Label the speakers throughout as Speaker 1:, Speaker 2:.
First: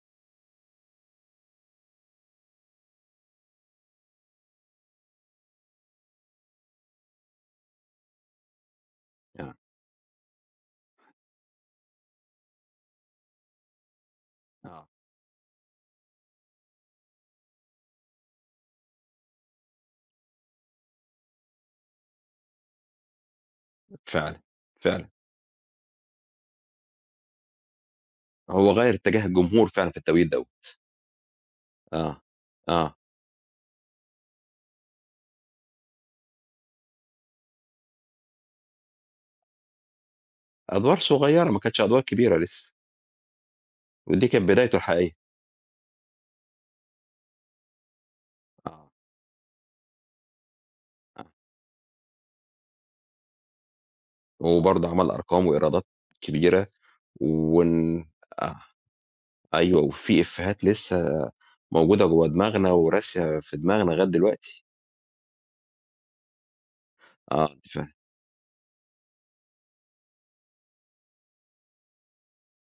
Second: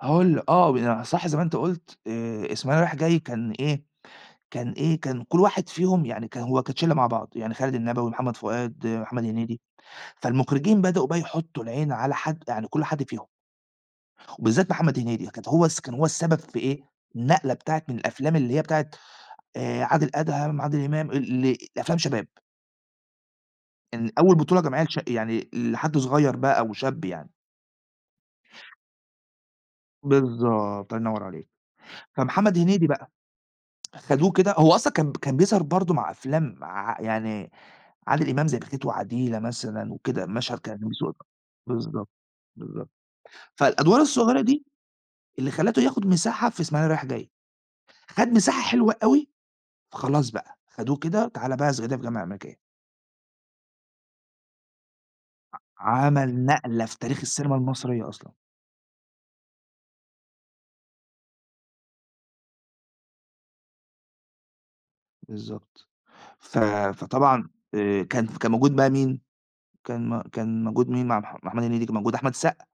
Speaker 1: هاقول ل آه، ب صح زي ما أنت قُلت آآ، إسماعيلية رايح جاي كان إيه، كان إيه، كان كلّ واحد فيهم يعني كان هو كانت شلّه مع بعض يعني خالد النبوي، محمد فؤاد، محمد
Speaker 2: آه.
Speaker 1: هنيدي، فالمخرجين بدأوا بقى يحطّوا العين على حَد يعني كلّ حد فيهم وبالذات
Speaker 2: آه.
Speaker 1: محمد هنيدي، كانت هو الس كان هو السبب في إيه، النقلة بتاعة من الأفلام، اللي هي بتاعة آآ، عادل أدهم، عادل إمام، ال إ لأفلام شباب. إن أول
Speaker 2: فعلًا،
Speaker 1: بطولة جماعية لشا
Speaker 2: فعلًا.
Speaker 1: يعني لحد صغيّر بقى أو شاب يعني.
Speaker 2: هو غيّر إتجاه الجمهور فعلًا في التوقيت دَوَّة.
Speaker 1: بالضبط، الله ينوّر عليك،
Speaker 2: آه،
Speaker 1: فمحمد هنيدي
Speaker 2: آه.
Speaker 1: بقى خدوه كده هو أصلًا كان كان بيظهَر برضه مع أفلام ع يعني عادل إمام زي بخيت وعديلة مثلًا وكده مشهد كان
Speaker 2: أدوار
Speaker 1: بيسوق
Speaker 2: صغيّرة، ما كانتش أدوار
Speaker 1: بالضبط،
Speaker 2: كبيرة لسه.
Speaker 1: بالضبط، فالأدوار
Speaker 2: ودي
Speaker 1: الصغيّرة
Speaker 2: كانت
Speaker 1: دي
Speaker 2: بدايته الحقيقية.
Speaker 1: اللي خَلّته ياخد مساحة في إسماعيلية رايح جاي، خَد مساحة
Speaker 2: آه.
Speaker 1: حلوة أوي، فخلاص بقى خَدوه كده
Speaker 2: آه.
Speaker 1: وتعالَ بقي في صعيدي في الجامعة الأمريكية
Speaker 2: وبرضه عمل أرقام
Speaker 1: أ
Speaker 2: وإيرادات
Speaker 1: عمل
Speaker 2: كبيرة
Speaker 1: نقلة في تاريخ السينما
Speaker 2: وال
Speaker 1: المصرية أصلًا.
Speaker 2: آه، أيوه، وفي إفيهات لسه موجودة جوّه دماغنا وراسية في دماغنا لغاية دلوقتي.
Speaker 1: بالضبط، ف فطبعًا
Speaker 2: آه فاهم.
Speaker 1: آآ، كان كان موجود بقى مين، كان م كان موجود مين مع مح محمد هنيدي، كان موجود أحمد السقا،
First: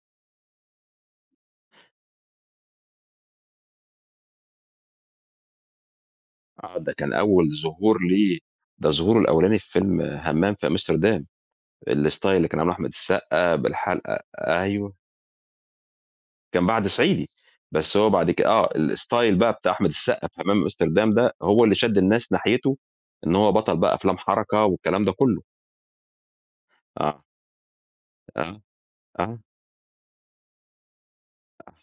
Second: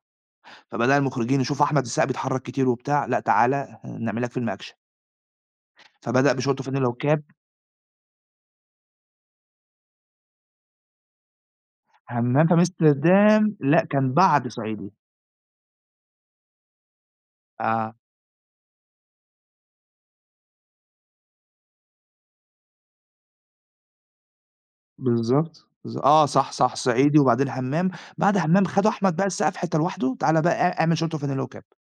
Speaker 1: فبدأ المخرجين يشوفوا أحمد السقا بيتحرّك كتير وبتاع، لأ تعالَ ه هنعمل لك فيلم أكشن. فبدأ بشورت
Speaker 2: آه
Speaker 1: وفانلة
Speaker 2: ده كان
Speaker 1: وكاب.
Speaker 2: أول ظهور ليه، ده ظهوره الأولاني في فيلم همّام في أمستردام، الstyle
Speaker 1: همّام
Speaker 2: اللي
Speaker 1: في
Speaker 2: كان عامله أحمد
Speaker 1: أمستردام
Speaker 2: السقا
Speaker 1: لأ كان
Speaker 2: بالحَلقَة،
Speaker 1: بَعد صعيدي.
Speaker 2: أيوه. كان بَعد صعيدي،
Speaker 1: آه.
Speaker 2: بس هو بَعد ك آه الstyle بقى بتاع أحمد السقا في همام في أمستردام، ده هو اللي شَد الناس ناحيته، إن هو بطَل بقى أفلام حركة والكلام ده كلّه.
Speaker 1: بالضبط، بالض آه، صح، صح، صعيدي
Speaker 2: آه.
Speaker 1: وبعدين همّام. بَعد
Speaker 2: آه،
Speaker 1: همّام خدوا أحمد بقى
Speaker 2: آه.
Speaker 1: السقا في حِتّة لوحده، تعالَ بقى إ اعمل شورت وفانلة وكاب.